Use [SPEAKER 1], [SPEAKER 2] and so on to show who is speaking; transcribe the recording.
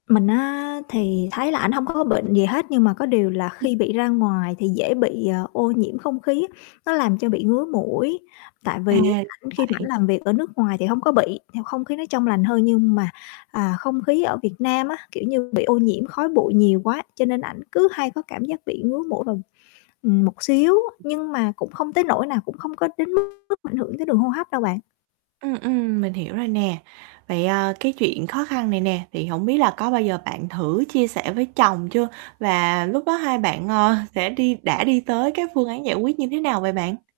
[SPEAKER 1] Mình á thì thấy là ảnh hông có bệnh gì hết, nhưng mà có điều là
[SPEAKER 2] Ừm.
[SPEAKER 1] khi bị ra ngoài thì dễ bị, ờ, ô nhiễm không khí, nó làm cho bị ngứa mũi. Tại
[SPEAKER 2] À,
[SPEAKER 1] vì ảnh khi mà ảnh
[SPEAKER 2] vậy.
[SPEAKER 1] làm việc ở nước ngoài thì hông có bị, nhiều không khí nó trong lành hơn. Nhưng mà, à, không khí ở Việt Nam á, kiểu như, bị ô nhiễm khói bụi nhiều quá cho nên ảnh cứ hay có cảm giác bị ngứa mũi vào, ừm, một xíu, nhưng mà cũng không tới nỗi nào, cũng không có đến mức mà ảnh hưởng tới đường hô hấp đâu bạn.
[SPEAKER 2] Ừm, ừm, mình hiểu rồi nè. Vậy, à, cái chuyện khó khăn này nè, thì hổng biết là có bao giờ bạn thử chia sẻ với chồng chưa và lúc đó hai bạn, ờ, sẽ đi đã đi tới các phương án giải quyết như thế nào vậy bạn?